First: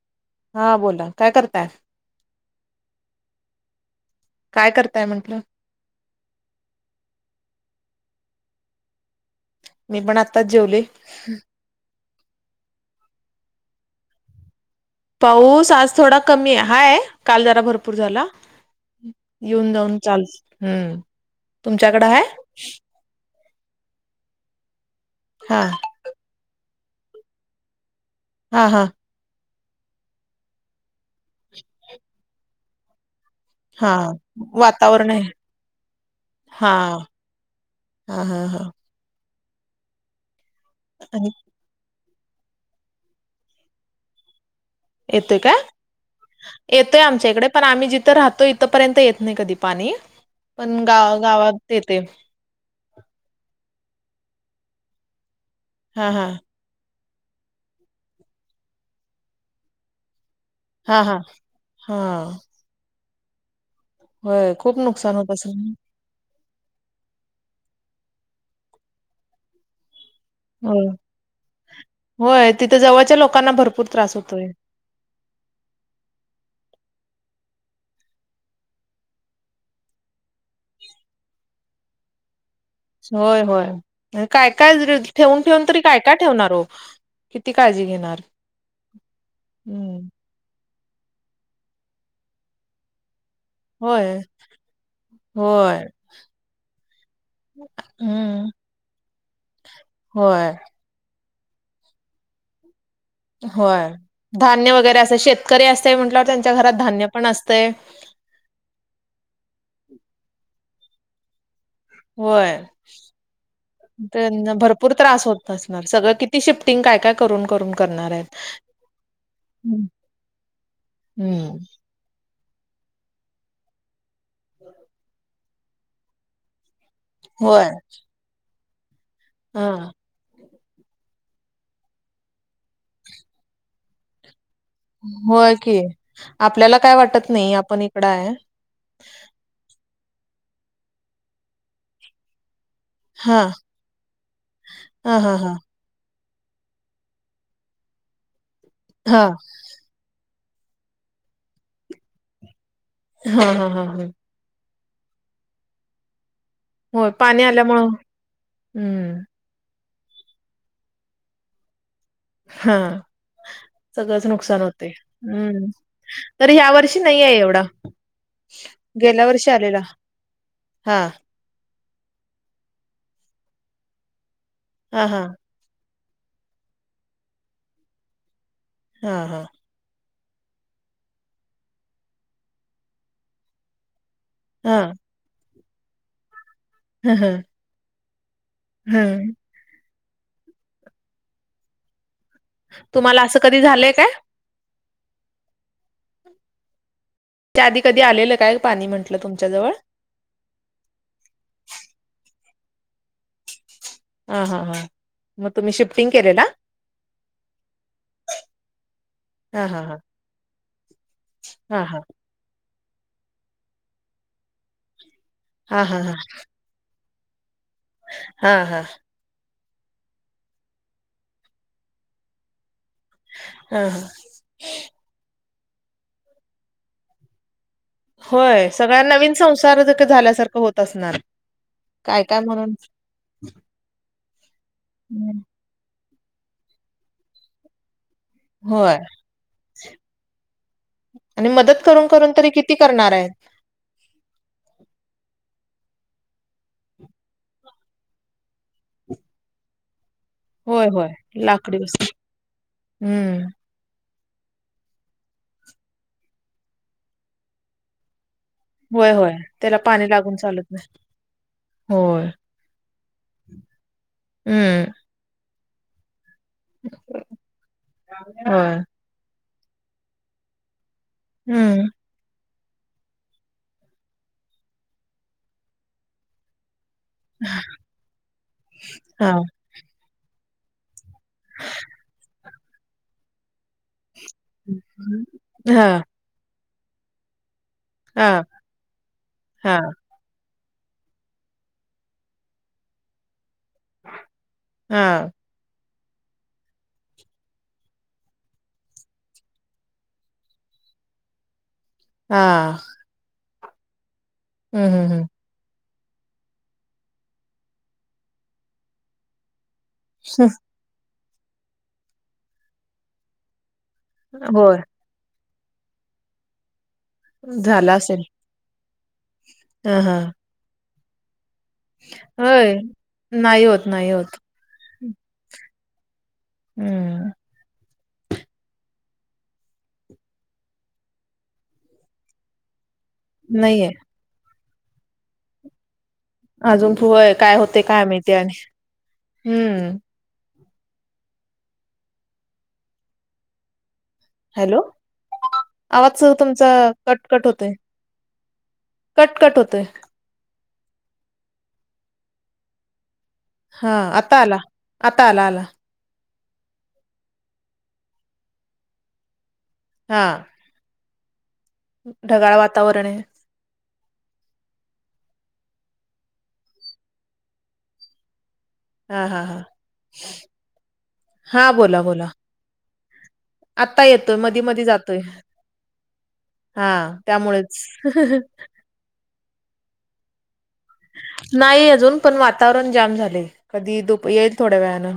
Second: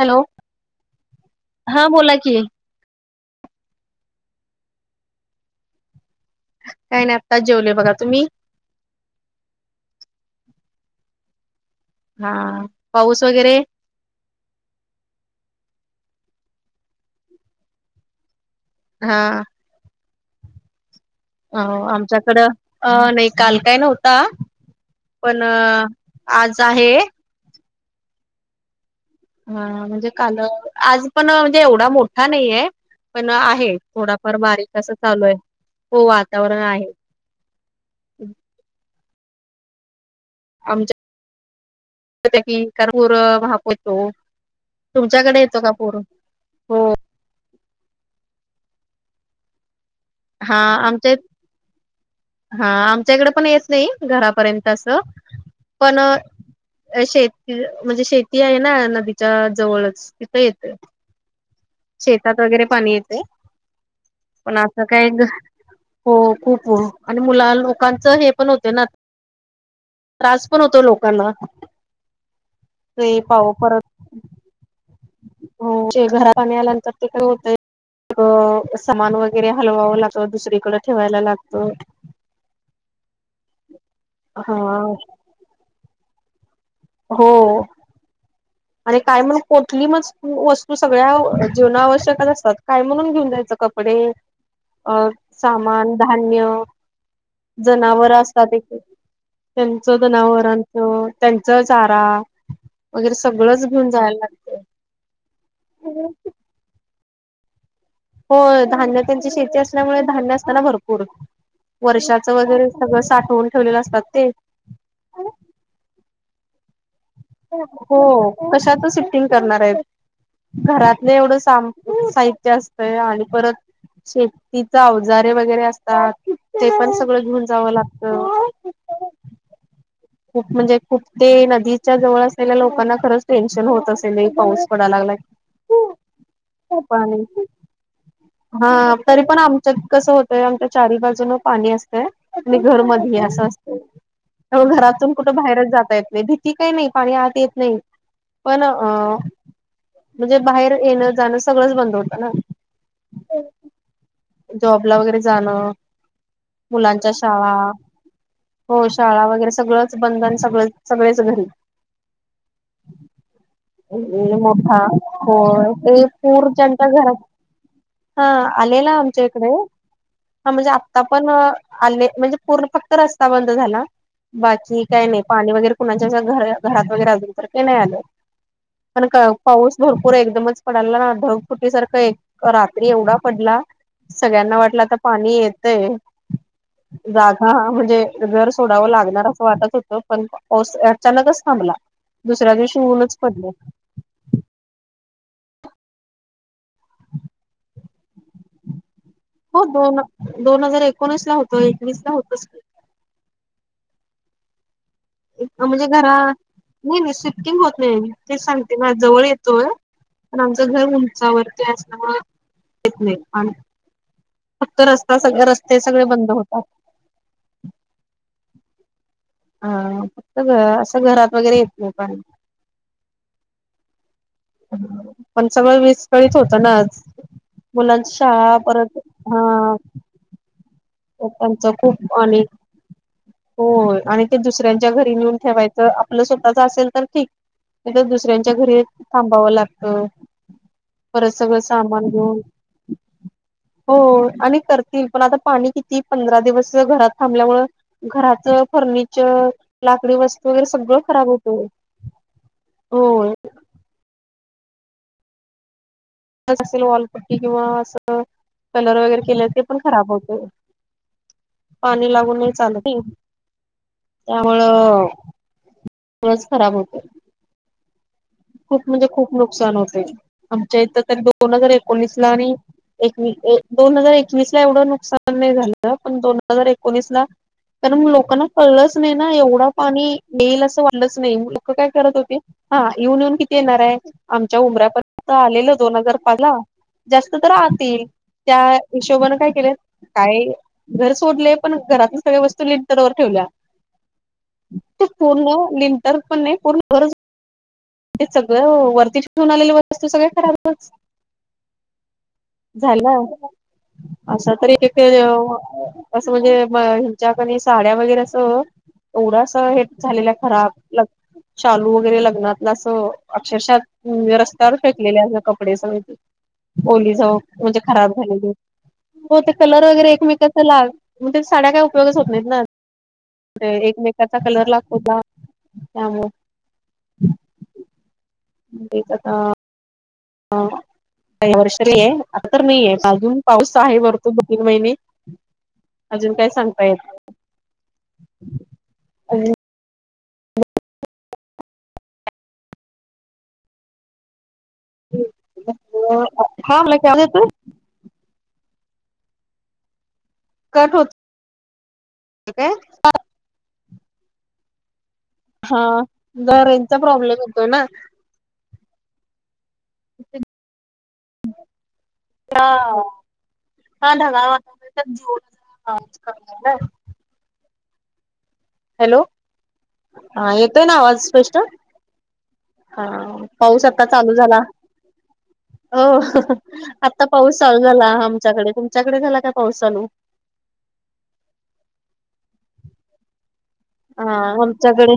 Hello. हा बोला काय करताय. हा बोला की. काय करताय म्हंटलं. काही नाही आत्ताच जेवले बघा तुम्ही. मी पण आत्ताच जेवले. हा पाऊस वगैरे. पाऊस आज थोडा कमी आहे हाय काल जरा भरपूर झाला. हा येऊन जाऊन चालुच हम्म. अ तुमच्याकडे आहे आमच्याकडं अ नाही काल काय नव्हता पण. हा आज आहे. हा हा. हा म्हणजे काल आज पण म्हणजे एवढा मोठा नाहीय पण आहे. हे हा थोडाफार बारीक अस चालू आहे हो वातावरण हा आहे. हा हा हा. आम आणि हो की क [unintelligible] भाप होतो येतोय काय हो येतोय आमच्या इकडं. पण आम्ही जिथं राहतो इथपर्यंत येत नाही कधी पाणी हा पण गा आमच्या गावात येते. हा आमच्याकडे पण येत नाही घरापर्यंत अस. पण हा हा शेती म्हणजे शेती आहे ना नदीच्या जवळच तिथं येते. हा हा. हा शेतात वगैरे पाणी येतय. होय खूप नुकसान होत असल. हो खूप हो आणि मुला- लोकांचं हे पण होते ना त्रास पण होतो होय लोकांना. होय तिथं जवळच्या ते लोकांना पाव भरपूर त्रास होतोय. हो ते घरा पाणी आल्यानंतर ते का होतय. अ सामान वगैरे हलवावं लागत दुसरीकडं ठेवायला लागतं. होय होय, काय हा काय ठेवून ठेऊन तरी काय काय ठेवणार ओ! किती हो काळजी घेणार. आणि काय म्हणून कोठली म हम्म वस्तू सगळ्या जेवणं आवश्यकच असतात काय म्हणून घेऊन जायचं. कपडे होय अ होय सामान धान्य जनावर हम्म असतात एक त्यांचं होय जनावरांचं त्यांचा चारा वगैरे सगळंच होय घेऊन जायला लागतय. धान्य वगैरे अस शेतकरी असतय म्हटल्यावर त्यांच्या घरात धान्य पण असतय. होय धान्य त्यांची शेती असल्यामुळे धान्य असताना भरपूर. वर्षाचं होय वगैरे सगळं साठवून ठेवलेलं असतात ते. पूर त्रास होत असणार सगळं ती ती शिफ्टिंग काय काय करून करून हो करणार आहेत घरातले एवढं सा हम्म - साहित्य असतय आणि परत शेतीचा अवजारे वगैर गैरे असतात ते पण सगळं घेऊन होय जावं लागत. हा. खूप म्हणजे खूप ते नदीच्या जवळ असलेल्या लोकांना खरंच टेन्शन होत असेल हे पाऊस. पडायला लागलाय. होय की, आपल्याला काय पाणी वाटत नाही आपण इकड आहे. हा तरी पण आमच्या कसं होतय, आमच्या चारी बाजून पाणी असतय घर मध्ये हे अस हा असतय घरातून हा कुठे हा हा बाहेर जाता येत नाही भीती काही नाही पाणी आत येत नाही पण अहा हा म्हणजे बाहेर येणं जाणं सगळंच बंद होतं ना. हा, हा, हा, हा. जॉबला वगैरे जाणं होय मुलांच्या पाणी शाळा आल्यामुळं हो हम्म शाळा वगैरे सगळंज बंधन सगळ सगळेच घरी हा सगळंच नुकसान मोठा होते हम्म होय ते तर पूरच्या ह्या वर्षी घरात नाही आहे एवढा हा आलेला आमच्या गेल्या इकडे वर्षी आलेला हा म्हणजे हा आता पण आले म्हणजे पूर्ण फक्त रस्ता बंद झाला बाकी काय हा हा नाही पाणी वगैरेहा कुणाच्या घरात वगैरे अजुन तर काही नाही आलं पण हा हा पाऊस भरपूर एकदमच पडाला ना, ढग फुटीसारखं एक रात्री एवढा पडला. सगळ्यांना हा वाटलं आता पाणी येतय ह ह जागा म्हणजे घर सोडावं लागणार हम्म असं वाटत होतं पाऊस अचानकच थांबला. दुसऱ्या दिवशी ऊनच तुम्हाला पडलं. [unintelligible] काय. त्या आधी कधी आलेलं काय पाणी म्हण हो दोन दोन हजार एकोणीस ला होतो एकवीस ला होतच ह हां हां म्हणजे घरा नाही नाही स्विपटिंग होत नाही तेच सांगते ना जवळ येतो हा हा हा पण आमचं घर उंचावरती हा असाव येत नाहीआणी फक्त रस्ता सगळे रस्ते हा हा हा सगळे हा बंद होतात हा हा हा फक्त घ असं घरात वगैरे येत नाही पण ह हा पण सगळ विस करीत होत ना आज मुलांची शाळा परत हा झाल्यासारख होत असणार पंपाच खूप काय काय अनेक म्हणून हो आणि ते दुसऱ्यांच्या घरी नेऊन हम्म. ठेवायचं आपलं स्वतःच असेल तर ठीक दुसऱ्यां च्या घरी होय थांबावं लागत परत आणि सगळं मदत करून सामान करून घेऊन तरी किती करणार आहेत हो आणि करतील पण आता पाणी किती ती पंधरा दिवस घरात थांबल्यामुळ घराच फर्निचर लाकडी वस्तु वगैरे होय सगळं होय खराब होत लाकडी वस्तू होय हम्म असेल वाॉलपट्टी किंवा असं कलर होय वगैरे होय केले ते त्याला पण पाणी खराब लागून होते चालत नाही पाणी होय. लागून नाही चालत त्यामुळे हम्म. पसृ खराब होते होय. खूप म्हणजे खूप नुकसान होते आमच्या इथं त दोन हजार हम्म. एकोणीस ला आणि एक दोन हजार एकवीस ला एवढं नुकसान नाही झालं पण दोन हजार एकोणीस ला कारण लोकांना कळलंच नाही ना हा. एवढं पाणी येईल असं वाट आलेस नाय लोक काय करत होते हा येऊन येऊन किती येणार हाय आमच्या उमऱ्यापर्यंत आलेलं दोन हा. हजार पाला जास्त तर आतील हा. त्या हिशोबानें काय केले हा. काय घर सोडलेय पण घरातून सगळ्या वस्तू लिन तरवर ठेवल्या ते हा. पूर्ण लिंतर पण नाही पूर्ण गर ते सगळं वरती शून आलेली वस्तू सगळे खराबच हा हालो असं तरी हं. एक हं. हं. असं म्हणजे हिच्याकिनी साड्या वगैरे असं एवढासा हे झालेल्या खराब शालू वगैरे लग्नातला अस अक्षरशात ह रस्त्यावर होय. फेकलेले आहे कपडे सगळे ओली जावु म्हणजे झाला खराब असेल. झालेली हो ते कलर हं. वगैरे हं. एकमेकाच लाग म्हणजे साड्या काय होत नाहीत ना होय. नाही होत. नाही होत. एकमेकाचा कलर लागतो ना त्यामुळे हम्म बेपत्ता आ आता तर अजून पाऊस नाहीये. आहे वर दोन तीन महिने अजून काय सांगता अजुन तो ऐ काय होते काय माहिती आणि येत हम्म हॅलो आवाज तुमचा हा मला काय येतोय कटकट होतय कटकट होतेय कट होत काय हा आता आला आता आला आला ह दरेचा प्रॉब्लेम होतोय ना हा ढगाळ ह वातावरण आहे. हा ढगाळ वातावरण हॅलो हा. हा. हा. हा येतोय ना आवाज स्पष्ट हा. बोला. बोला. हा पाऊस आता चालू येतोय. झाला मधी मधी जातोय. अ हा आता पाऊस त्यामुळेच चालू झाला आमच्याकडे तुमच्याकडे झाला का पाऊस चालू नाही अजून पण वातावरण जाम झाले कधी [inaudible] हा येईल थोड्या वेळनें आमच्याकडे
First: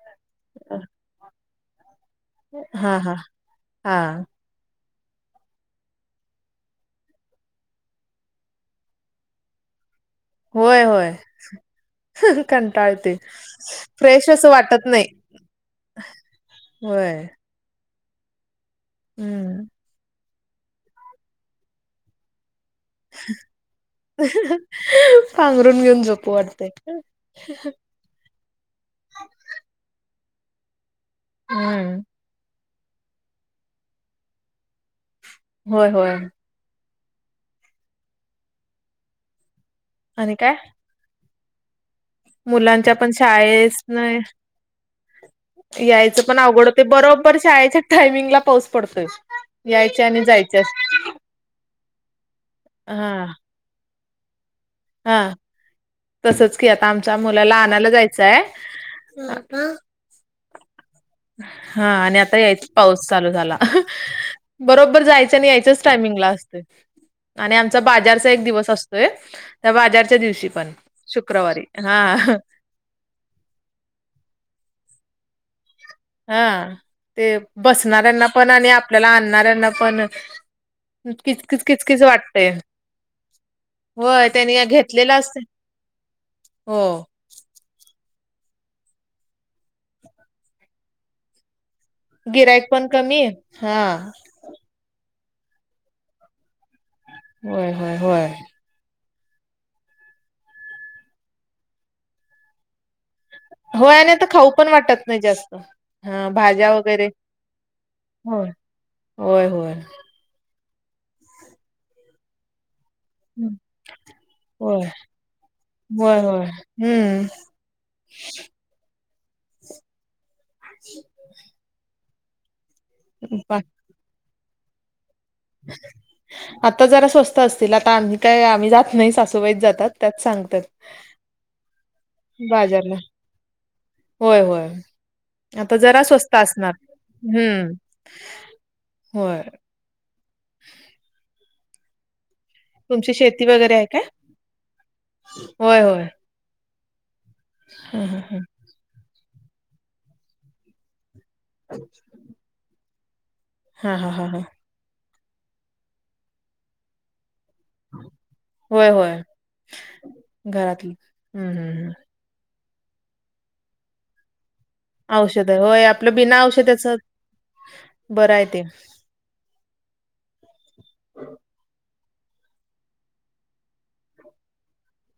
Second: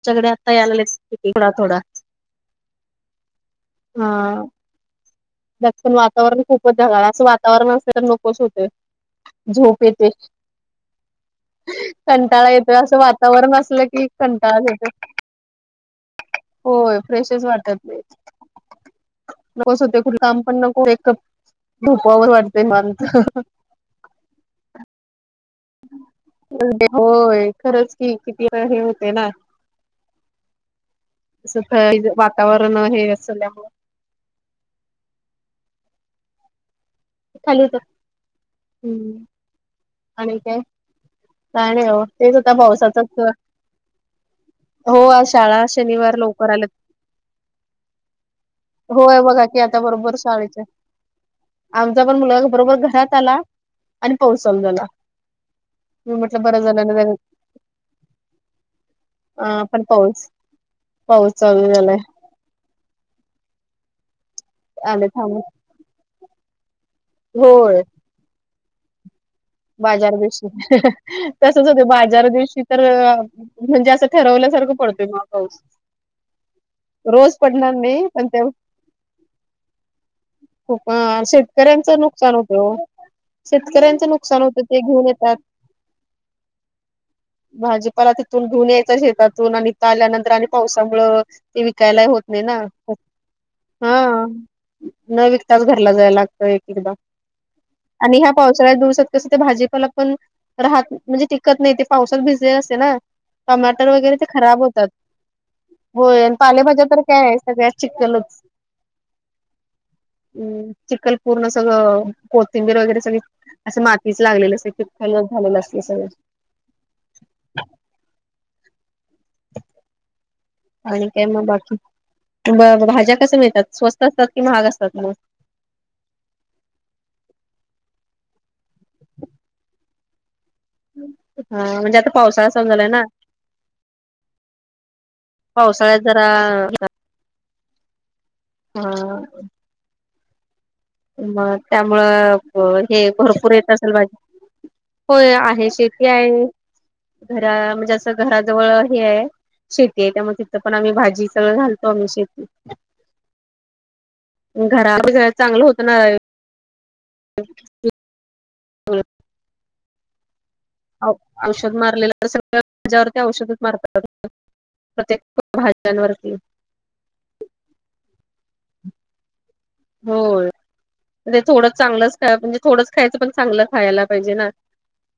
आमच्याकडे आता याला थोडा थोडा हा हा हा त्यात पण वातावरण खूपच ढगाळ असं वातावरण असले तर नकोच होते झोप येते होय होय कंटाळा येतोय असं वातावरण असलं की फ्रेश असं कंटाळा वाटत येतो नाही होय फ्रेशच वाटत नाही हम्म नकोस होते कुठ काम पण नको एक झोपावे वाटते पांघरून घेऊन झोपू वाटते कितीदा हे होते ना हम्म तवर न हे असल्या होय होय खाली तर ह् आणि काय काय नाही तेच आता मुलांच्या पण पावसाचाच शाळच नाही हो आ शाळा शनिवार यायचं पण लवकर आवड आल्यात होते बरोबर शाळेच्या टायमिंगला पाउ पडतय होय बघा की आता यायच बरोबर आणि जायचे शाळेच्या आमचा पण मुलगा बरोबर घरात आला आणि पाउस चालू झाला. हा मी म्हटलं तसच बरं कि आता झालं ना जरा आमच्या मुलाला आणायला जायचाय हो हा आणि आता यायचं पाऊस चालू झाला बरोबर आले जायचं थांबून आणि यायचच टायमिंगला असते. आणि आमचा होय बाजारचा एक दिवस असतोय. त्या बाजार बाजारच्या दिवशी पण तसच शुक्रवारी होते हा बाजार दिवशी तर म्हणजे असं ठरवल्यासारखं पडतोय मग पाऊस हा रोज ते पडणार नाही बसणाऱ्यांना ते पण आणि आपल्याला आणणाऱ्यांना पण [unintelligible] किचकिच शेतकऱ्यांचं किचकीच नुकसान वाटतय होत हो शेतकऱ्यांच होय नुकसान त्यांनी ते घेऊन घेतलेलं येतात असते हो. भाजीपाला तिथून धुन यायचा शेतातून आणि त आल्यानंतर आणि पावसामुळ ते विकायलाही होत नाही ना गिरायक पण कमी हा न विकताच घरला जाय लागतं एक एकदा होय होय आणि होय ह्या पावसाळ्यात दिवसात कसं ते भाजीपाला पण राहत म्हणजे टिकत नाही ते पावसात भिजले असे ना टमाटर होय आणि वगैरे ते आता खाऊ खराब पण होतात. वाटत नाही जास्त हा होय भाज्या पालेभाज्या तर वगैरे काय आहे सगळ्या चिखलच होय होय होय ह चिखलपूर्ण सगळं कोथिंबीर वगैरे सगळे असं म हीच लागलेली अस होय कितक नच झालेलं असलं सगळ होय होय हम्म आणि काय मग बाकी भाज्या कस पा- मिळतात स्वस्त असतात कि महाग असतात मग ह आता जरा स्वस्त असतील आता आम्ही काय आम्ही जात नाही सासूबाईत जातात त्याच सांगतात हा म्हणजे आता पावसाळा समजालाय बाजारला ना होय होय आता जरा स्वस्त असणार. हम्म होय हम मग त्यामुळं हे तुमची शेती भरपूर येत वगैरे आहे असेल काय भाजी होय आहे होय होय शेती आहे घरा म्हणजे हा असं हा हा घराजवळ ह आहे शेती आहे त्यामुळे तिथं पण आम्ही भाजी सगळं घालतो आम्ही शेती हा हा हा हां घरा घ चांगलं होत ना. होय होय घरात हम्म हम्म हम्म. ळ्या्यावरती औषधच मारतात. प्रत्येक औषध होय आपलं भाज्यांवरती बिना औषधाच बरं आहे ते हो. म्ह थोडंच चांगलंच ख म्हणे थोडंच खायचं पण चांगलं खायला पाहिजे ना.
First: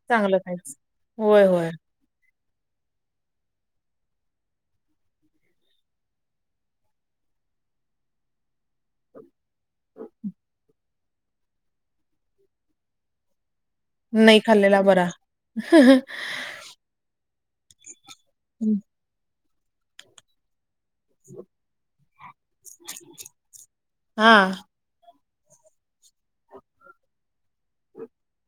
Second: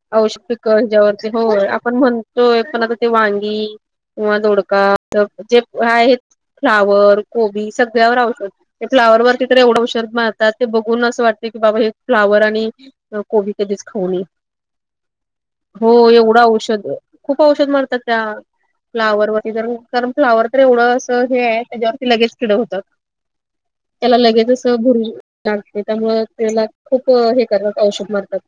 चांगलं औशिक काहीच हच्यावरती हो होय होय आपण म्हणतोय पण आता ते वांगी किंवा दोडका जे आहेत फ्लावर, कोबी सगळ्यावर औष ते फ्लावरती तर एवढ हो शत. ते बघून असं वाटत की बाबा हे फ्लावर आणि कोबी कध दिस खाणी नाही खाल्लेला बरा हो एवढं औषध खूप औषध मारतात त्या हम्. फ्लावरती ज कारण फ्लावर तर एवढं. हे आहे त्याच्यावरती लगेच कीड होत त्याला हा लगेचच भुर लागते त्यामु त्याला खूप हे करण औषध मारतात.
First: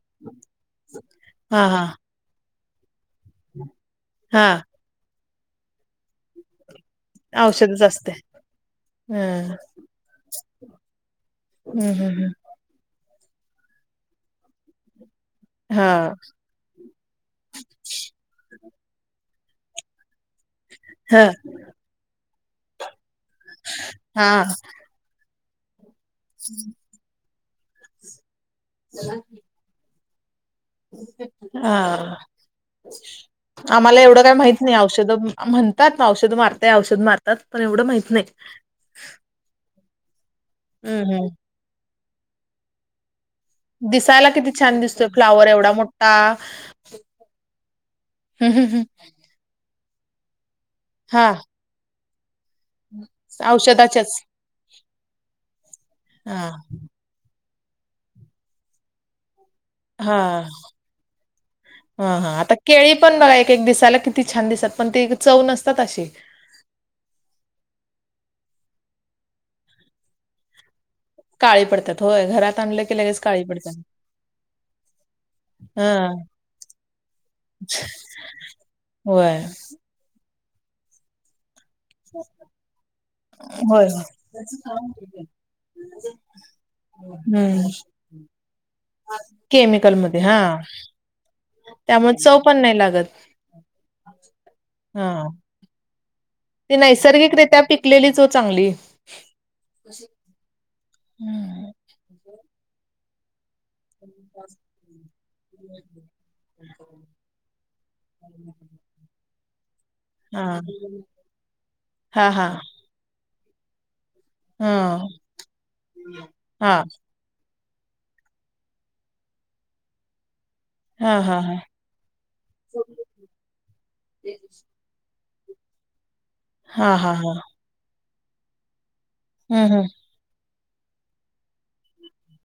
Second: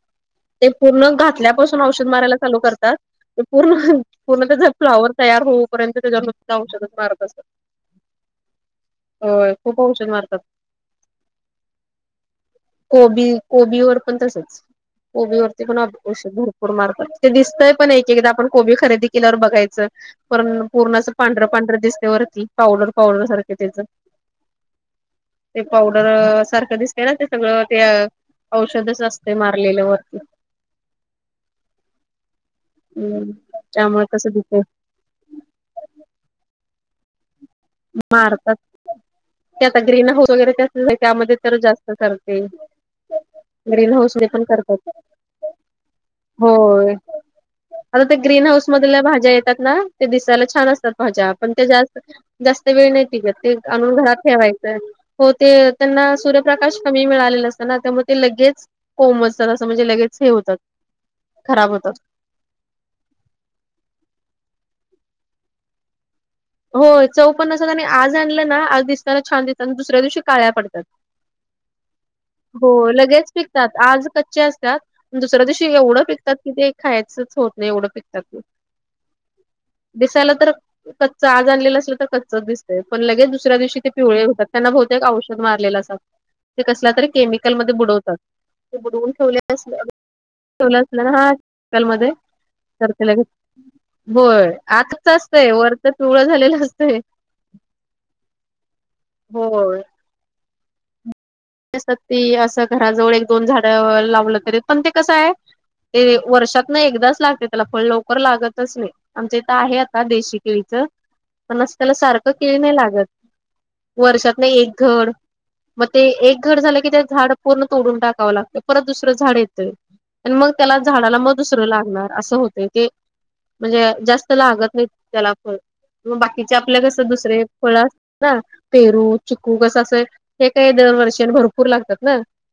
ते पूर्ण हा घातल्यापासून हा औषध मारायला चालू करतात पूर्ण पूर्ण हा फ्लावर तया होऊपर्यंत त्याच्यावर नुतीत औषधच मार. औषधच असते हो ह खूप शन मारतात. हम् हम हम. कोबी कोबीवर पण तसेच कोबीवररती हा पणषर ूर मारत ते दिसतय पण एक एकदा आपण कोबी खरेदी केल्यावर बघायचं. पण पूर्ण असं हा पांढरं पांढरं दिसते वरती पावडर पावडर सारखे त्याच हा ते पावडर सारखं दिसतय ना. सगळं ते औषधच असते मारलेल्या वती हा हम्म आम्हाला त्यामुळे एवढं कसं काय माहित दिसते नाही औषध म्हणतात ना औषध मारताय औषध मार. पण एवढं. माहित नाही. मारतात ते आता ग्रीन हाऊस वगैरेस हम्म हम् त्यामध्ये तर जास्तत ते ग्रीन हऊस न दिसायला पण किती छान करतात दिसतोय फ्लावर एवढा मोठा होय. आता त्या ग्रीन हाऊस मधल्या भाज्या येतात ना ते दिसायला छान असतात हा भाज्या पण ते जास्त जास्त वेळ नाही तिक ते आणून घरात औषधाच्याच ठेवायचंय. हो ते त्यांना हा सूर्यप्रकाश कमी मिळालेले असतना त्यामुळे ते लगेच होमच. म्हणजे लगेच हा हे होतात खराब होतं. हा हा आता- केळी पण बघ एक एक दिसायला किती छान दिसत पण ते चव नसतात अशी हो चौपन्नसात आणि आज आणलं ना आज दिसताना छान दिसात आणि दुसऱ्या दिवशी काळ्या पडतात. काळी पडतात होय घरात हो आणलं की लगेच काळी पिकतात पडतात आज कच्चे असतात दुसऱ्या दिवशी हा एवढं पिकतात. कि ते खायचंच होत नाही एवढं फिकतात. होय. दिसायला तर कच्च आज आणलेला असल. कच दिसतय पण लगेच दुसऱ्या दिवशी होय ते पिवळे होतात त्यांना बहुतेक औषध मारलेलं असतात. ते कसला तरी हम्म केमिकलमध्येध्ये बुडवतात. बुडवून ठेवले अस केमिकल मध्ये हा ठेवलं असलं ना हाकाल त्यामुळे चव पण नाही मध्येतेला लागत होय आताच हा असतय वरच चुवळ झालेलं. ती असतंय नैसर्गिकरित्या पिकलेलीच हो चांगली. होय. हम्म. ती असं घराजवळ एक दोन झाड लावलं तरी पण ते कसं आहे. ते वर्षात ना एकदाच लागते त्याला फळ लवकर लागतच नाही आमच्या इथं आहे आता देशी हा केळीच पण त्याला हा सारखं हा केळी नाही. लागत, वर्षातन हा एक घर, म ते घर झालं हा की झाड पूर्ण तोडून टाकावं लागतं परत दुसरं झाड येतंय. आणि मग त्याला झाडाला हा हा मग हा दुसरं लागणार असं होत ते, म्हणजे जास्त लागत नाहीत. त्याला फळ, मग बाकीचे आपल्या हा कसं हा हा दुसरे फळ असत ना पेरू. चिकू हम्म कसं हम्म. असं, हे काही दर वर्षन भरपूर लागतात ना.